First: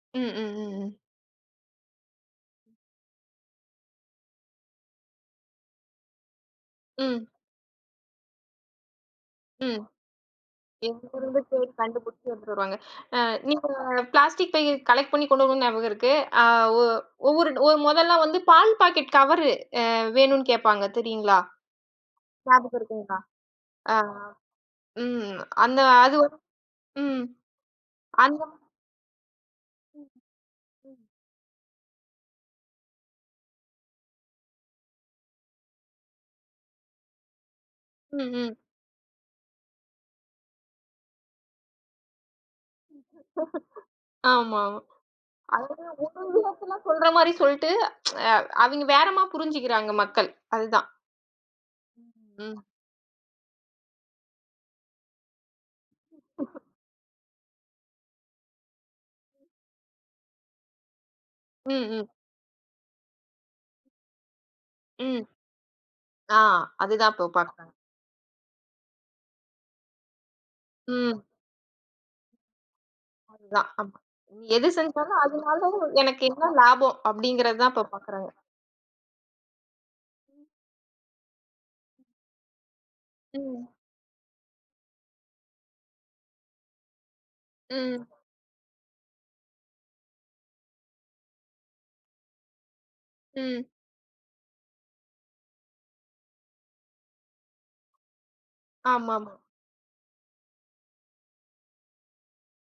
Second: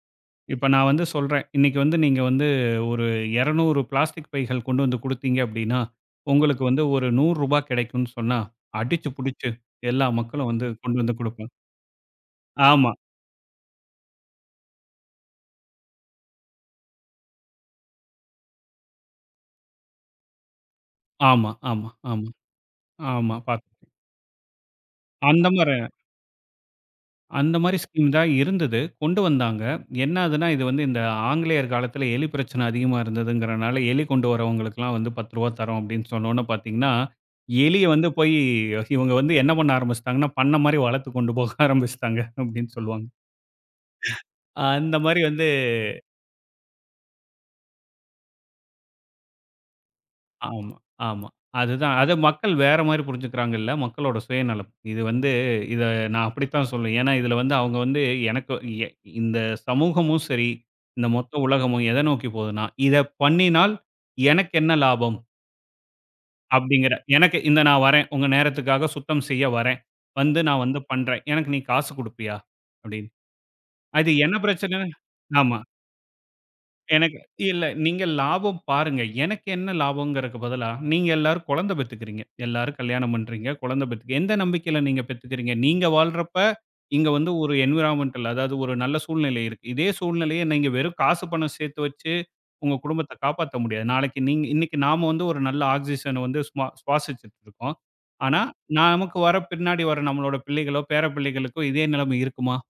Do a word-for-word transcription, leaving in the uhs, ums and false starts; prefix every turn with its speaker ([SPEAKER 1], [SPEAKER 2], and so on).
[SPEAKER 1] ம், ம்,
[SPEAKER 2] இப்ப நான்
[SPEAKER 1] ம்.
[SPEAKER 2] வந்து சொல்றன், 'இன்னைக்கு வந்து நீங்க வந்து, ஒரு இரநூறு பிளாஸ்டிக் பைகள் கொண்டு வந்து கொடுத்தீங்க அப்படின்னா, உங்களுக்கு வந்து ஒரு
[SPEAKER 1] ம்.
[SPEAKER 2] நூறு ரூபா கிடைக்கும்.' சொன்னா, அடிச்சு புடிச்சு
[SPEAKER 1] ம்.
[SPEAKER 2] எல்லா மக்களும் வந்து கொண்டு
[SPEAKER 1] எங்க
[SPEAKER 2] வந்து
[SPEAKER 1] இருந்து
[SPEAKER 2] கொடுப்போம்.
[SPEAKER 1] போய் கண்டுபிடிச்சு வந்துடுவாங்க.
[SPEAKER 2] ஆமா.
[SPEAKER 1] அ நீங்க ஒரு பிளாஸ்டிக் பைய கலெக்ட் பண்ணி கொண்டு வரும் நியாபகம் இருக்கு. அ ஒ ஒவ்வொரு ஓ முதல்ல வந்து பால் பாக்கெட் கவரு அ வேணும்னு கேப்பாங்க தெரியுங்களா,
[SPEAKER 2] ஆமா ஆமா ஆமா
[SPEAKER 1] நியாபகம் இருக்குங்களா?
[SPEAKER 2] ஆமா. பாத்து
[SPEAKER 1] அ, ம்
[SPEAKER 2] அந்த மார
[SPEAKER 1] அந்த அதுவும் ம்
[SPEAKER 2] அந்த மாரி, ஸ்கீம் தான்
[SPEAKER 1] அந்த
[SPEAKER 2] இருந்தது, கொண்டு வந்தாங்க.
[SPEAKER 1] ம்,
[SPEAKER 2] எனாதுன்னா, இது வந்து இந்த
[SPEAKER 1] ம்.
[SPEAKER 2] ஆங்கிலேயர் காலத்துல எலி பிரச்சனை அதிகமா இருந்ததுங்கறனால, எலி கொண்டு வரவங்களுக்கெல்லாம் வந்து, பத்து ரூபாய் தரோம் அப்படினு சொன்னவுடனே பாத்தீங்கன்னா, எலி வந்து
[SPEAKER 1] ம்,
[SPEAKER 2] போயி
[SPEAKER 1] ம்.
[SPEAKER 2] இவங்க வந்து என்ன பண்ண ஆரம்பிச்சுட்டாங்கனா! பண்ண மாரி வளர்த்து கொண்டு போக ஆரம்பிச்சுட்டாங்க, அப்படின்னு சொல்லுவாங்க.
[SPEAKER 1] ஆமா,
[SPEAKER 2] அந்த மாதிரி வந்து
[SPEAKER 1] ஒவ்வொரு விஷயத்துல சொல்ற மாரி சொல்லிட்டு, அ அவிங்க வேறமாரி புரிஞ்சுக்கிறாங்க மக்கள்.
[SPEAKER 2] ஆமா,
[SPEAKER 1] அதுதான்.
[SPEAKER 2] ஆமா. அது தான். அத மக்கள்
[SPEAKER 1] ம்.
[SPEAKER 2] வேற மாதிரி புரிஞ்சுக்கிறாங்க இல்ல, மக்களோட சுயநலம். இது வந்து இத நான் அப்படித்தான் சொல்வேன். ஏன்னா இதுல வந்து அவங்க வந்து எனக்கு எ இந்த சமூகமும் சரி, இந்த மொத்த
[SPEAKER 1] ம்,
[SPEAKER 2] உலகமும் எத
[SPEAKER 1] ம்.
[SPEAKER 2] நோக்கிப் போதுன்னா, "இத பண்ணினால் எனக்கு என்ன லாபம்?"
[SPEAKER 1] ம். ஆ!
[SPEAKER 2] அப்படிங்கற
[SPEAKER 1] அதுதான் இப்ப
[SPEAKER 2] எனக்கு இந்த
[SPEAKER 1] பார்க்குறாங்க.
[SPEAKER 2] நான் வரேன். உங்க நேரத்துக்காகச் சுத்தம் செய்ய வரேன். வந்து நான் வந்து
[SPEAKER 1] ம்.
[SPEAKER 2] பண்றேன். எனக்கு நீ காசு குடுப்பியா? அப்படின்னு.
[SPEAKER 1] அதுதான், ஆமா.
[SPEAKER 2] அது என்ன
[SPEAKER 1] "எது
[SPEAKER 2] பிரச்சனை
[SPEAKER 1] செஞ்சாலும்,
[SPEAKER 2] ஆமா.
[SPEAKER 1] அதுனால எனக்கு என்ன லாபம்?"
[SPEAKER 2] எனக்கு இல்ல
[SPEAKER 1] அப்படிங்கிறதுதான் இப்ப
[SPEAKER 2] நீங்க
[SPEAKER 1] பார்க்குறாங்க.
[SPEAKER 2] லாபம் பாருங்க. எனக்கு என்ன லாபம்ங்கறதுக்கு பதிலா, நீங்க எல்லாரும் குழந்தை பெத்துக்கிறீங்க, எல்லாரும் கல்யாணம் பண்றீங்க,
[SPEAKER 1] ம்.
[SPEAKER 2] குழந்தை பெத்துக்கறீங்க எந்த நம்பிக்கையில நீங்க பெத்துக்கிறீங்க? நீங்க வாழ்றப்ப இங்க வந்து ஒரு
[SPEAKER 1] ம்.
[SPEAKER 2] என்விரான்மென்டல் அதாவது ஒரு நல்ல சூழ்நிலை இருக்கு. இதே சூழ்நிலைய நீங்க வெறும் காசு பணம் சேர்த்து வச்சு உங்க குடும்பத்தைக் காப்பாத்த
[SPEAKER 1] ம்.
[SPEAKER 2] முடியாது. நாளைக்கு நீங்க இன்னைக்கு நாம ஒரு நல்ல ஆக்ஸ்சிசன் வந்து சுமா சுவாசிச்சிட்டு இருக்கோம். ஆனா, நமக்கு வர
[SPEAKER 1] ஆமாமா!
[SPEAKER 2] பின்னாடி வர நம்மளோட பிள்ளைகளோ, பேரப்பிள்ளைகளுக்கும் இதே நிலைமை இருக்குமா?